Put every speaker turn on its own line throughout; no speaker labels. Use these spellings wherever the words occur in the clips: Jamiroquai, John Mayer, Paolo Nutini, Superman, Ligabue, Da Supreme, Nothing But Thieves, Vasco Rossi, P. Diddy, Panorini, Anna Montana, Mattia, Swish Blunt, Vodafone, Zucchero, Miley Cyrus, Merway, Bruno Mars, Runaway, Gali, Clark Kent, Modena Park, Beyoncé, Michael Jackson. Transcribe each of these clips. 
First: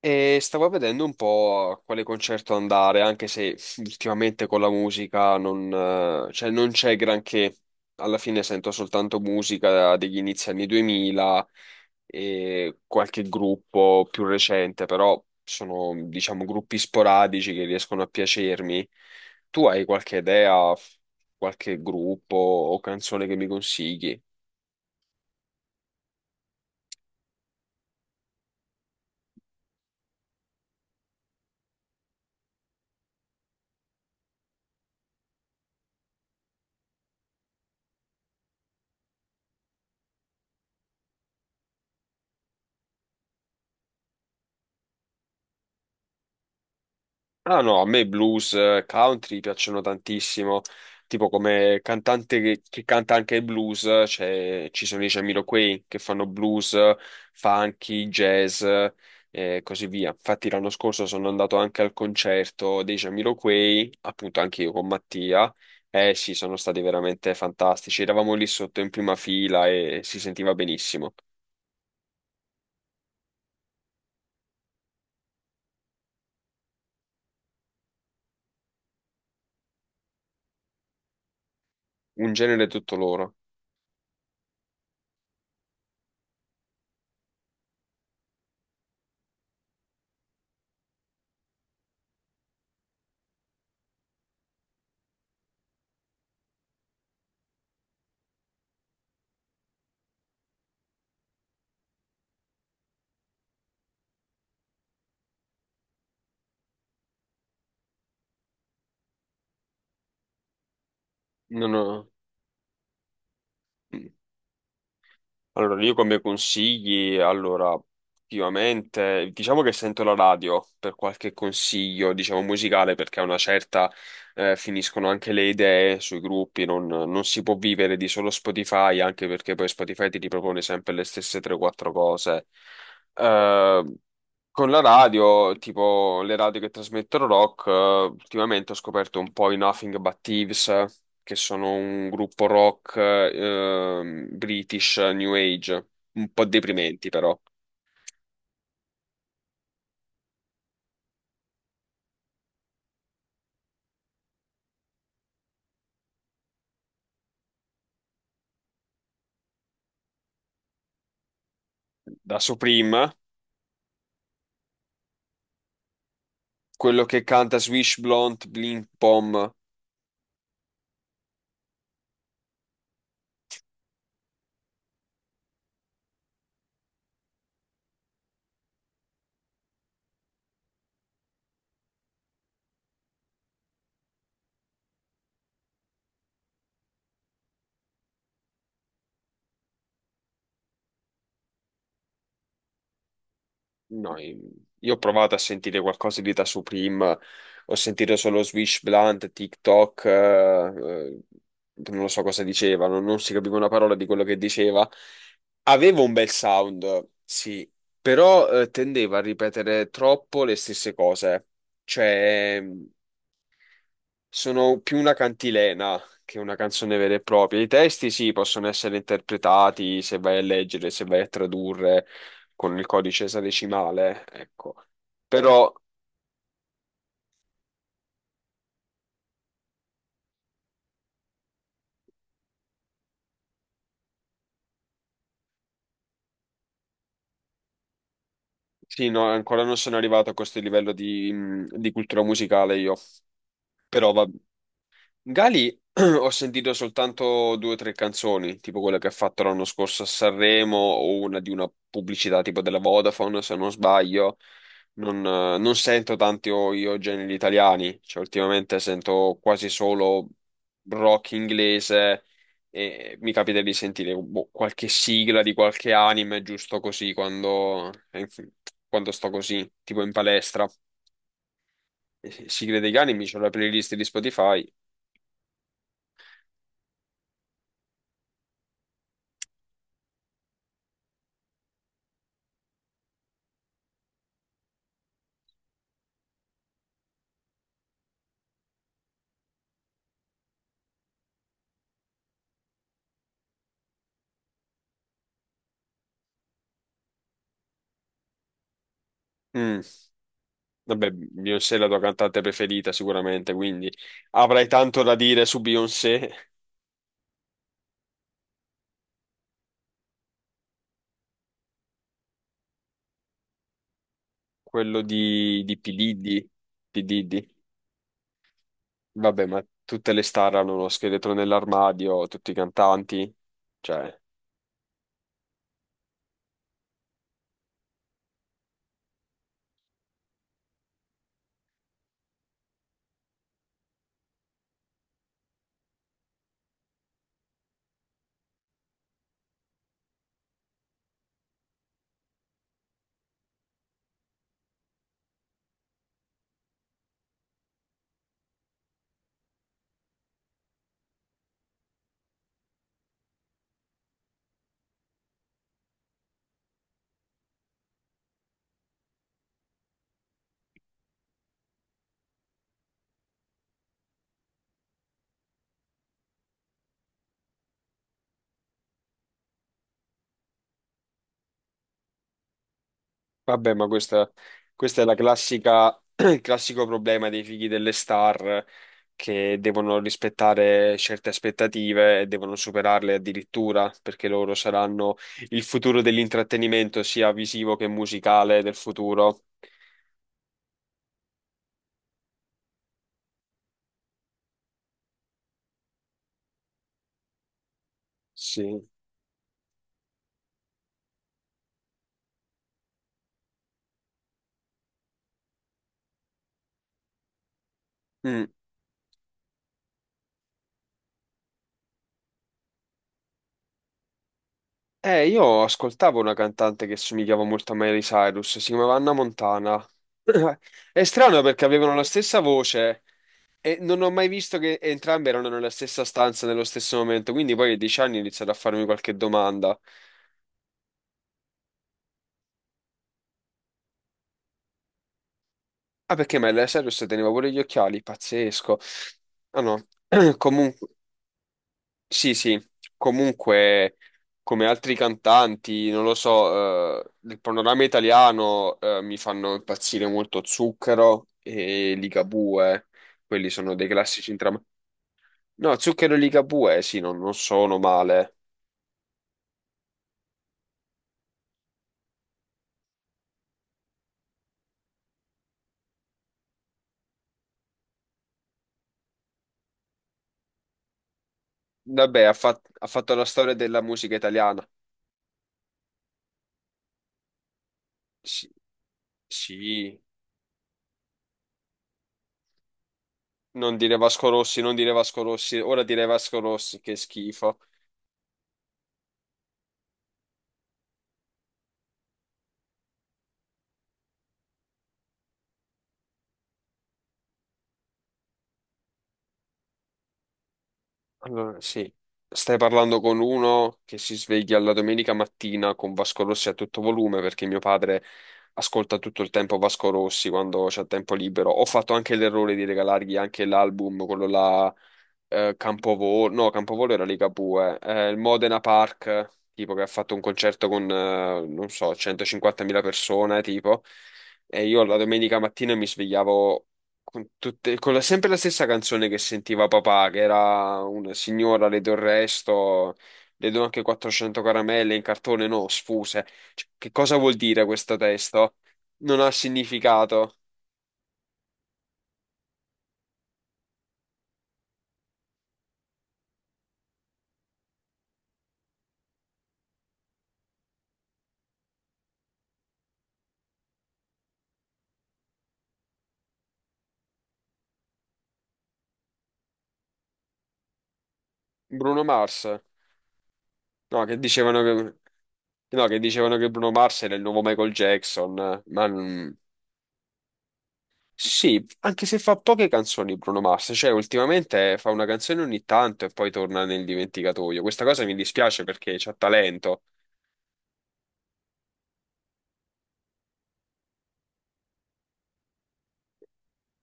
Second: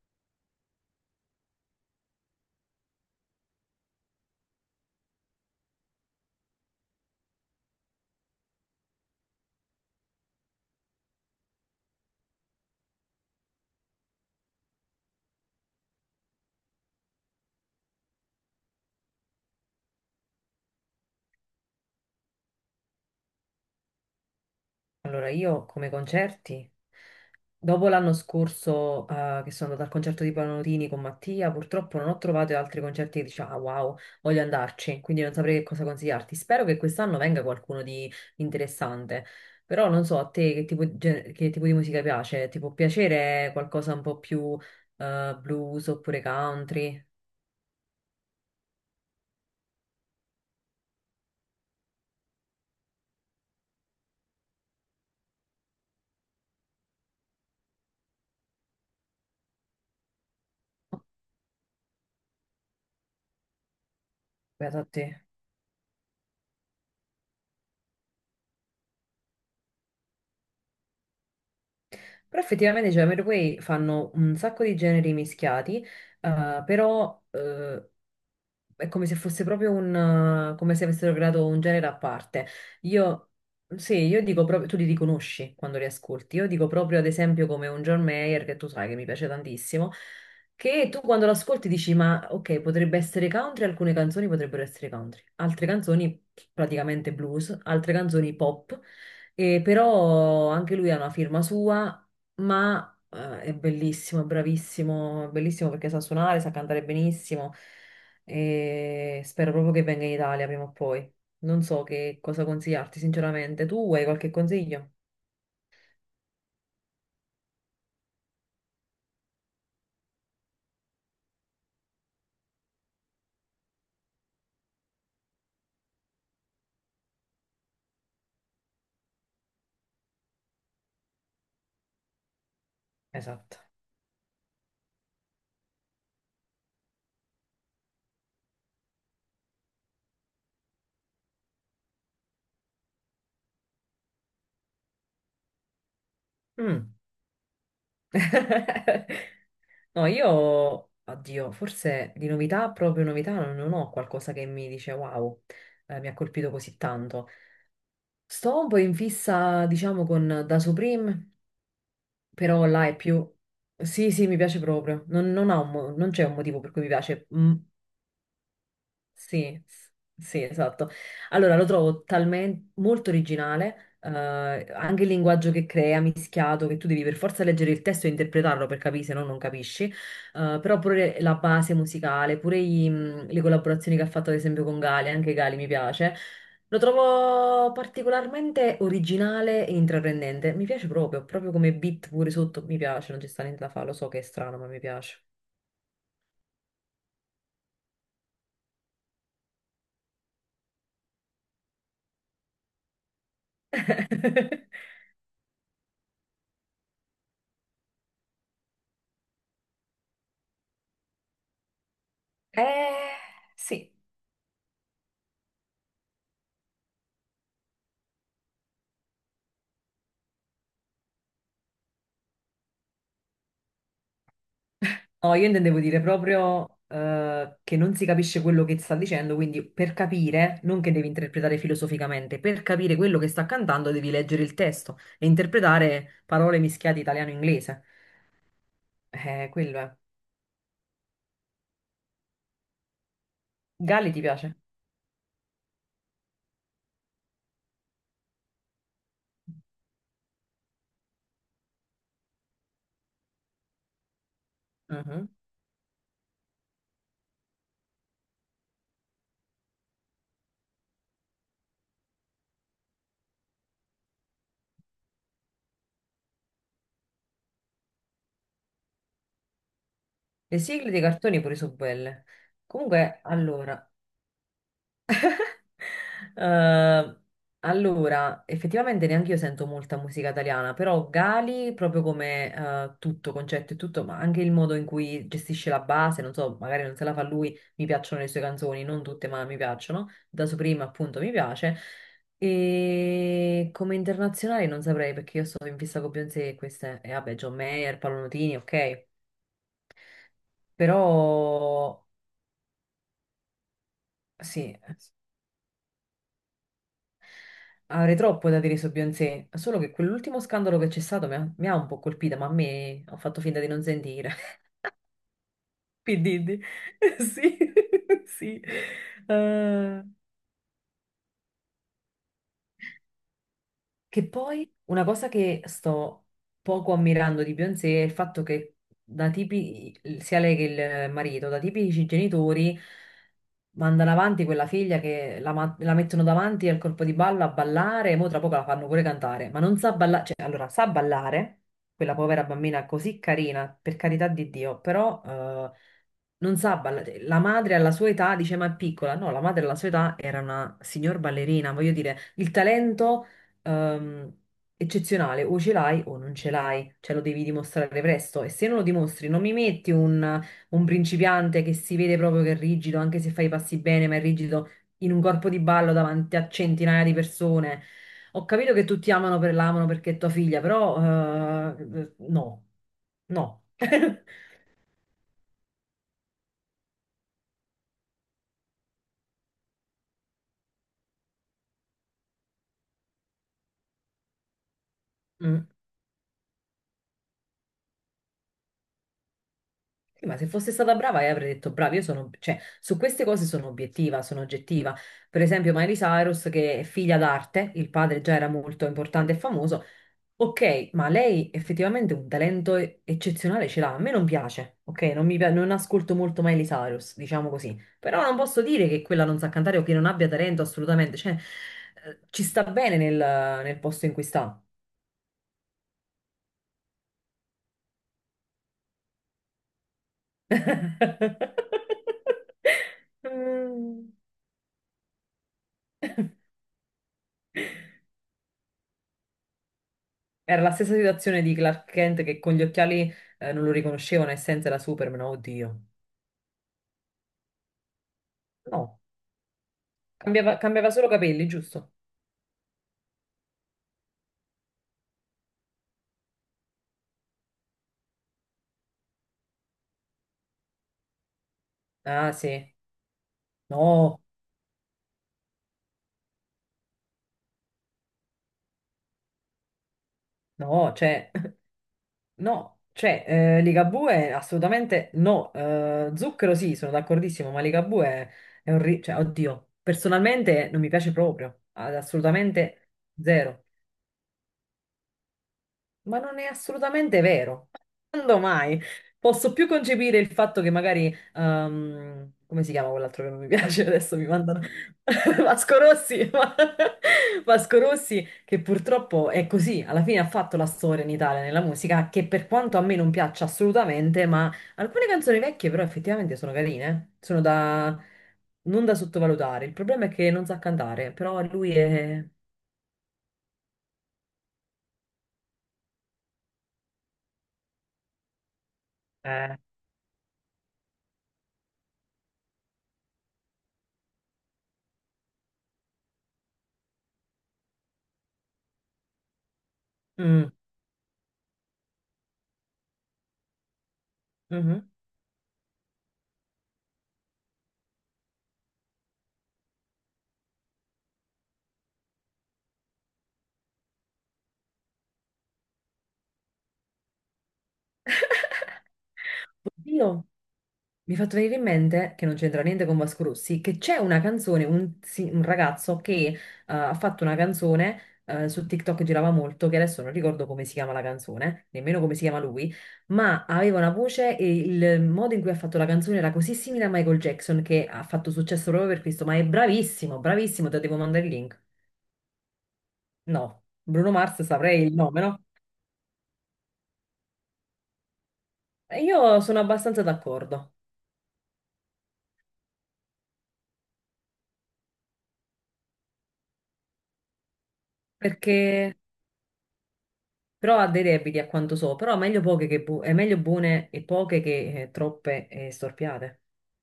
E stavo vedendo un po' a quale concerto andare, anche se ultimamente con la musica non, cioè non c'è granché. Alla fine sento soltanto musica degli inizi anni 2000 e qualche gruppo più recente, però sono, diciamo, gruppi sporadici che riescono a piacermi. Tu hai qualche idea, qualche gruppo o canzone che mi consigli?
Allora, io come concerti, dopo l'anno scorso che sono andata al concerto di Panorini con Mattia, purtroppo non ho trovato altri concerti che dicevo, ah wow, voglio andarci, quindi non saprei che cosa consigliarti. Spero che quest'anno venga qualcuno di interessante, però non so a te che tipo, che tipo di musica piace, ti può piacere qualcosa un po' più blues oppure country?
Ah no, a me blues, country piacciono tantissimo, tipo come cantante che canta anche il blues, ci sono i Jamiroquai che fanno blues, funky, jazz e così via. Infatti l'anno scorso sono andato anche al concerto dei Jamiroquai, appunto anche io
Beato a
con
te.
Mattia, e sì, sono stati veramente fantastici, eravamo lì sotto in prima fila e si sentiva benissimo,
Però effettivamente, cioè, Merway fanno un sacco di generi mischiati, però è come se fosse proprio come se avessero creato un genere a
un
parte.
genere tutto
Io,
loro.
sì, io dico proprio, tu li riconosci quando li ascolti. Io dico proprio, ad esempio, come un John Mayer, che tu sai che mi piace tantissimo, che tu quando lo ascolti dici, ma ok, potrebbe essere country, alcune canzoni potrebbero essere country, altre canzoni praticamente blues, altre canzoni pop, e però anche lui ha una firma sua, ma... È bellissimo, è bravissimo, è bellissimo perché sa suonare, sa cantare benissimo e spero proprio che venga in Italia prima o poi. Non
Non
so
ho-
che cosa consigliarti, sinceramente. Tu hai
Mm.
qualche consiglio?
Allora, io come consigli, allora, ultimamente, diciamo che sento la radio per qualche consiglio, diciamo, musicale, perché a una certa finiscono anche le idee sui gruppi, non si può vivere di solo Spotify, anche perché poi Spotify ti ripropone sempre le stesse 3-4 cose.
Esatto.
Eh, con la radio, tipo le radio che trasmettono rock, ultimamente ho scoperto un po' i Nothing But Thieves, che sono un gruppo rock British New Age, un po'
Mm.
deprimenti però.
No, io, oddio, forse di novità, proprio novità, non ho qualcosa che mi dice wow, mi ha colpito così tanto. Sto un po' in fissa, diciamo, con Da Supreme,
Da
però là è
Supreme,
più... Sì, sì, mi piace proprio. Non ha non c'è un motivo per cui mi
quello che
piace. Mm,
canta Swish Blunt Blink Bomb.
Sì, s- sì, esatto. Allora, lo trovo talmente molto originale, anche il linguaggio che crea, mischiato, che tu devi per forza leggere il testo e interpretarlo per capire, se no non capisci. Però pure la base musicale, le collaborazioni che ha fatto ad esempio con Gali, anche Gali mi piace. Lo trovo particolarmente originale e intraprendente. Mi piace proprio, proprio come beat pure sotto, mi piace, non ci sta niente da fare, lo so
No,
che è strano, ma mi
io ho
piace.
provato a sentire qualcosa di da Supreme, ho sentito solo Swish Blunt, TikTok, non lo so cosa dicevano, non si capiva una parola di quello che diceva. Aveva un bel sound, sì, però tendeva a ripetere troppo le stesse cose. Cioè,
Eh, sì.
sono più una cantilena che una canzone vera e propria. I testi sì, possono essere interpretati se vai a leggere, se vai a tradurre con il codice esadecimale, ecco.
No, io
Però
intendevo dire proprio che non si capisce quello che sta dicendo, quindi per capire, non che devi interpretare filosoficamente, per capire quello che sta cantando devi leggere il testo e interpretare parole mischiate italiano-inglese.
sì, no, ancora non
Quello è.
sono arrivato a questo livello di cultura musicale io. Però
Galli ti
va.
piace?
Gali ho sentito soltanto due o tre canzoni, tipo quella che ha fatto l'anno scorso a Sanremo o una di una pubblicità tipo della Vodafone, se non sbaglio. Non,
Mhm.
eh, non sento tanti io generi italiani, cioè ultimamente sento quasi solo rock inglese e mi capita di sentire boh, qualche sigla di qualche anime giusto così quando, quando sto così, tipo in
Le
palestra.
sigle dei cartoni pure sono belle.
Sigle degli
Comunque,
anime, c'ho la
allora,
playlist di Spotify.
Eh, allora, effettivamente neanche io sento molta musica italiana, però Gali, proprio come tutto, concetto e tutto, ma anche il modo in cui gestisce la base, non so, magari non se la fa lui, mi piacciono le sue canzoni, non tutte, ma mi piacciono. Da Supreme, appunto, mi piace. E come internazionale non saprei perché io sono in fissa con Beyoncé e queste, e vabbè, John Mayer, Paolo Nutini, ok,
Mm.
però
Vabbè, Beyoncé è la tua cantante preferita sicuramente, quindi avrai
sì.
tanto da dire su Beyoncé,
Avrei troppo da dire su Beyoncé, solo che quell'ultimo scandalo che c'è stato mi ha un po' colpita, ma a me ho fatto finta di non sentire.
quello di P.
P.
Diddy,
Diddy.
P. Diddy.
Sì, sì.
Vabbè, ma
Eh,
tutte le star hanno uno scheletro nell'armadio, tutti i cantanti, cioè.
che poi una cosa che sto poco ammirando di Beyoncé è il fatto che da tipi, sia lei che il marito, da tipici genitori, mandano avanti quella figlia che la mettono davanti al corpo di ballo a ballare, e mo tra poco la fanno pure cantare, ma non sa ballare, cioè allora sa ballare, quella povera bambina così carina, per carità di Dio, però non sa ballare. La madre alla sua età dice ma è piccola, no, la madre alla sua età era una signor ballerina, voglio dire, il talento ehm, eccezionale, o ce l'hai o non ce l'hai, cioè lo devi dimostrare presto e se non lo dimostri non mi metti un principiante che si vede proprio che è rigido, anche se fai i passi bene, ma è rigido in un corpo di ballo davanti a centinaia di persone. Ho capito che tutti amano per l'amano perché è tua figlia, però no, no.
Vabbè, ma questa, questa è la classica, il classico problema dei figli delle star che devono rispettare certe aspettative e devono superarle addirittura perché loro saranno il
Mm.
futuro dell'intrattenimento, sia visivo che musicale del futuro.
Ma se fosse stata brava, io avrei detto brava, io sono, cioè, su queste cose sono obiettiva, sono oggettiva. Per esempio, Miley Cyrus, che è figlia d'arte, il padre già era molto
Sì.
importante e famoso. Ok, ma lei effettivamente un eccezionale ce l'ha. A me non piace, ok? Non mi pia- non ascolto molto Miley Cyrus, diciamo così. Però non
Mm.
posso dire che quella non sa cantare o che non abbia talento assolutamente. Cioè, ci sta bene nel posto in cui sta.
Io ascoltavo una cantante che somigliava molto a Miley Cyrus, si chiamava Anna Montana. È strano perché avevano la stessa voce, e non ho
Mm.
mai visto che entrambi erano nella stessa stanza nello stesso momento, quindi poi a 10 anni ho iniziato a farmi qualche domanda.
Era la stessa situazione di Clark Kent che con gli occhiali non lo riconoscevano e senza era Superman, oddio.
Ah, perché Miley Cyrus teneva pure gli occhiali? Pazzesco.
No,
Ah no, comunque,
cambiava solo capelli, giusto?
sì, sì, comunque, come altri cantanti, non lo so, del panorama italiano, mi fanno impazzire molto Zucchero e
Ah, sì.
Ligabue, quelli sono dei
No,
classici entrambi. No, Zucchero e Ligabue, sì, non sono male.
no, cioè, no, cioè, Ligabue assolutamente no. Zucchero sì, sono d'accordissimo, ma è un... cioè, oddio, personalmente non mi piace proprio,
Vabbè, ha
assolutamente
fatto la storia
zero.
della musica italiana.
Ma non è assolutamente vero. Quando
Sì,
mai? Posso più
sì.
concepire il fatto che magari, come si chiama quell'altro che non mi
Non
piace?
dire
Adesso mi
Vasco
mandano
Rossi, non dire Vasco Rossi,
Vasco
ora dire
Rossi,
Vasco Rossi, che schifo.
Vasco Rossi, che purtroppo è così, alla fine ha fatto la storia in Italia nella musica, che per quanto a me non piaccia assolutamente, ma alcune canzoni vecchie però effettivamente sono carine, sono da... non da sottovalutare. Il problema è che non sa cantare, però
Allora,
lui
sì,
è...
stai parlando con uno che si sveglia la domenica mattina con Vasco Rossi a tutto volume perché mio padre ascolta tutto il
Eh,
tempo Vasco Rossi quando c'è tempo libero. Ho fatto anche l'errore di regalargli anche l'album, quello là, Campovolo, no, Campovolo era Ligabue, il Modena Park, tipo che ha fatto un
mm,
concerto con, non so, 150.000 persone, tipo, e io
mhm.
la domenica mattina mi svegliavo con, sempre la stessa canzone che sentiva papà, che era una signora, le do il resto, le do anche 400 caramelle in cartone, no, sfuse. Cioè, che cosa vuol dire questo testo? Non ha
Dio.
significato.
Mi fa fatto venire in mente, che non c'entra niente con Vasco Rossi, che c'è una canzone, un ragazzo che ha fatto una canzone su TikTok, girava molto, che adesso non ricordo come si chiama la canzone, nemmeno come si chiama lui, ma aveva una voce e il modo in cui ha fatto la canzone era così simile a Michael Jackson che ha fatto successo proprio per questo, ma è bravissimo, bravissimo, te devo mandare il link.
Bruno Mars?
No,
No,
Bruno
che
Mars
dicevano
saprei il nome,
che,
no?
no, che dicevano che Bruno Mars era il nuovo Michael Jackson, ma.
E io sono abbastanza d'accordo,
Sì, anche se fa poche canzoni Bruno Mars, cioè ultimamente fa una canzone ogni tanto e poi torna nel dimenticatoio. Questa cosa mi dispiace perché
perché
c'ha talento.
però ha dei debiti a quanto so, però meglio poche che bu- è meglio buone e poche che troppe e storpiate.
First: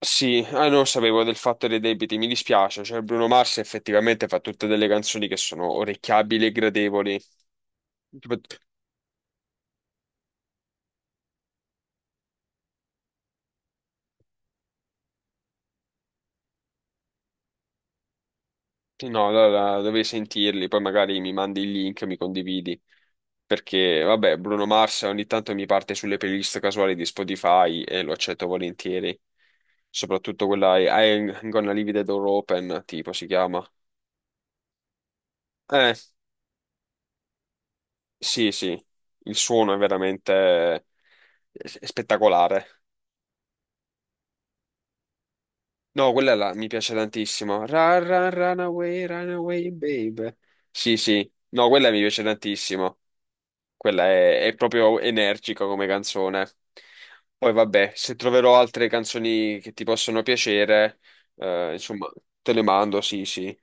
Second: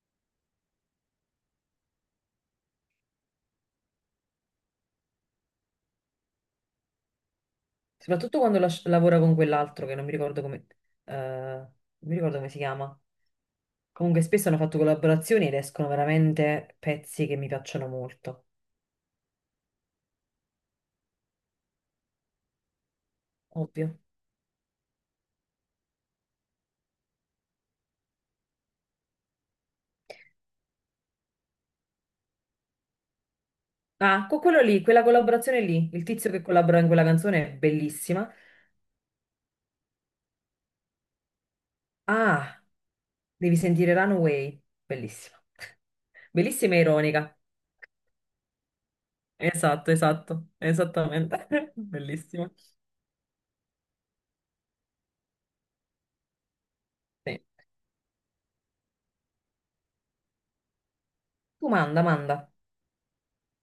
Sì, ah, non sapevo del fatto dei debiti, mi dispiace, cioè Bruno Mars effettivamente fa tutte delle canzoni che sono orecchiabili e gradevoli. Tipo.
Soprattutto quando lavora con quell'altro che non mi ricordo come, non mi ricordo come si chiama. Comunque spesso hanno fatto collaborazioni ed escono veramente pezzi che mi piacciono molto,
No, allora dovrei sentirli, poi magari mi mandi il link, mi condividi,
ovvio.
perché vabbè, Bruno Mars ogni tanto mi parte sulle playlist casuali di Spotify e lo accetto volentieri, soprattutto quella I'm Gonna Leave the Door Open, tipo si chiama.
Ah, con quello lì, quella collaborazione lì,
Eh,
il tizio che collabora in quella canzone è bellissima.
sì, sì, il suono è veramente
Ah,
spettacolare.
devi sentire Runaway, bellissima.
No, quella là mi
Bellissima e
piace
ironica.
tantissimo. Run, run, run away,
Esatto,
babe.
esatto,
Sì, sì.
esattamente.
No, quella mi piace
Bellissima.
tantissimo. Quella è proprio energica come canzone.
Sì.
Poi vabbè, se troverò altre canzoni che ti possono piacere,
Tu manda,
insomma,
manda.
te le mando, sì, sì.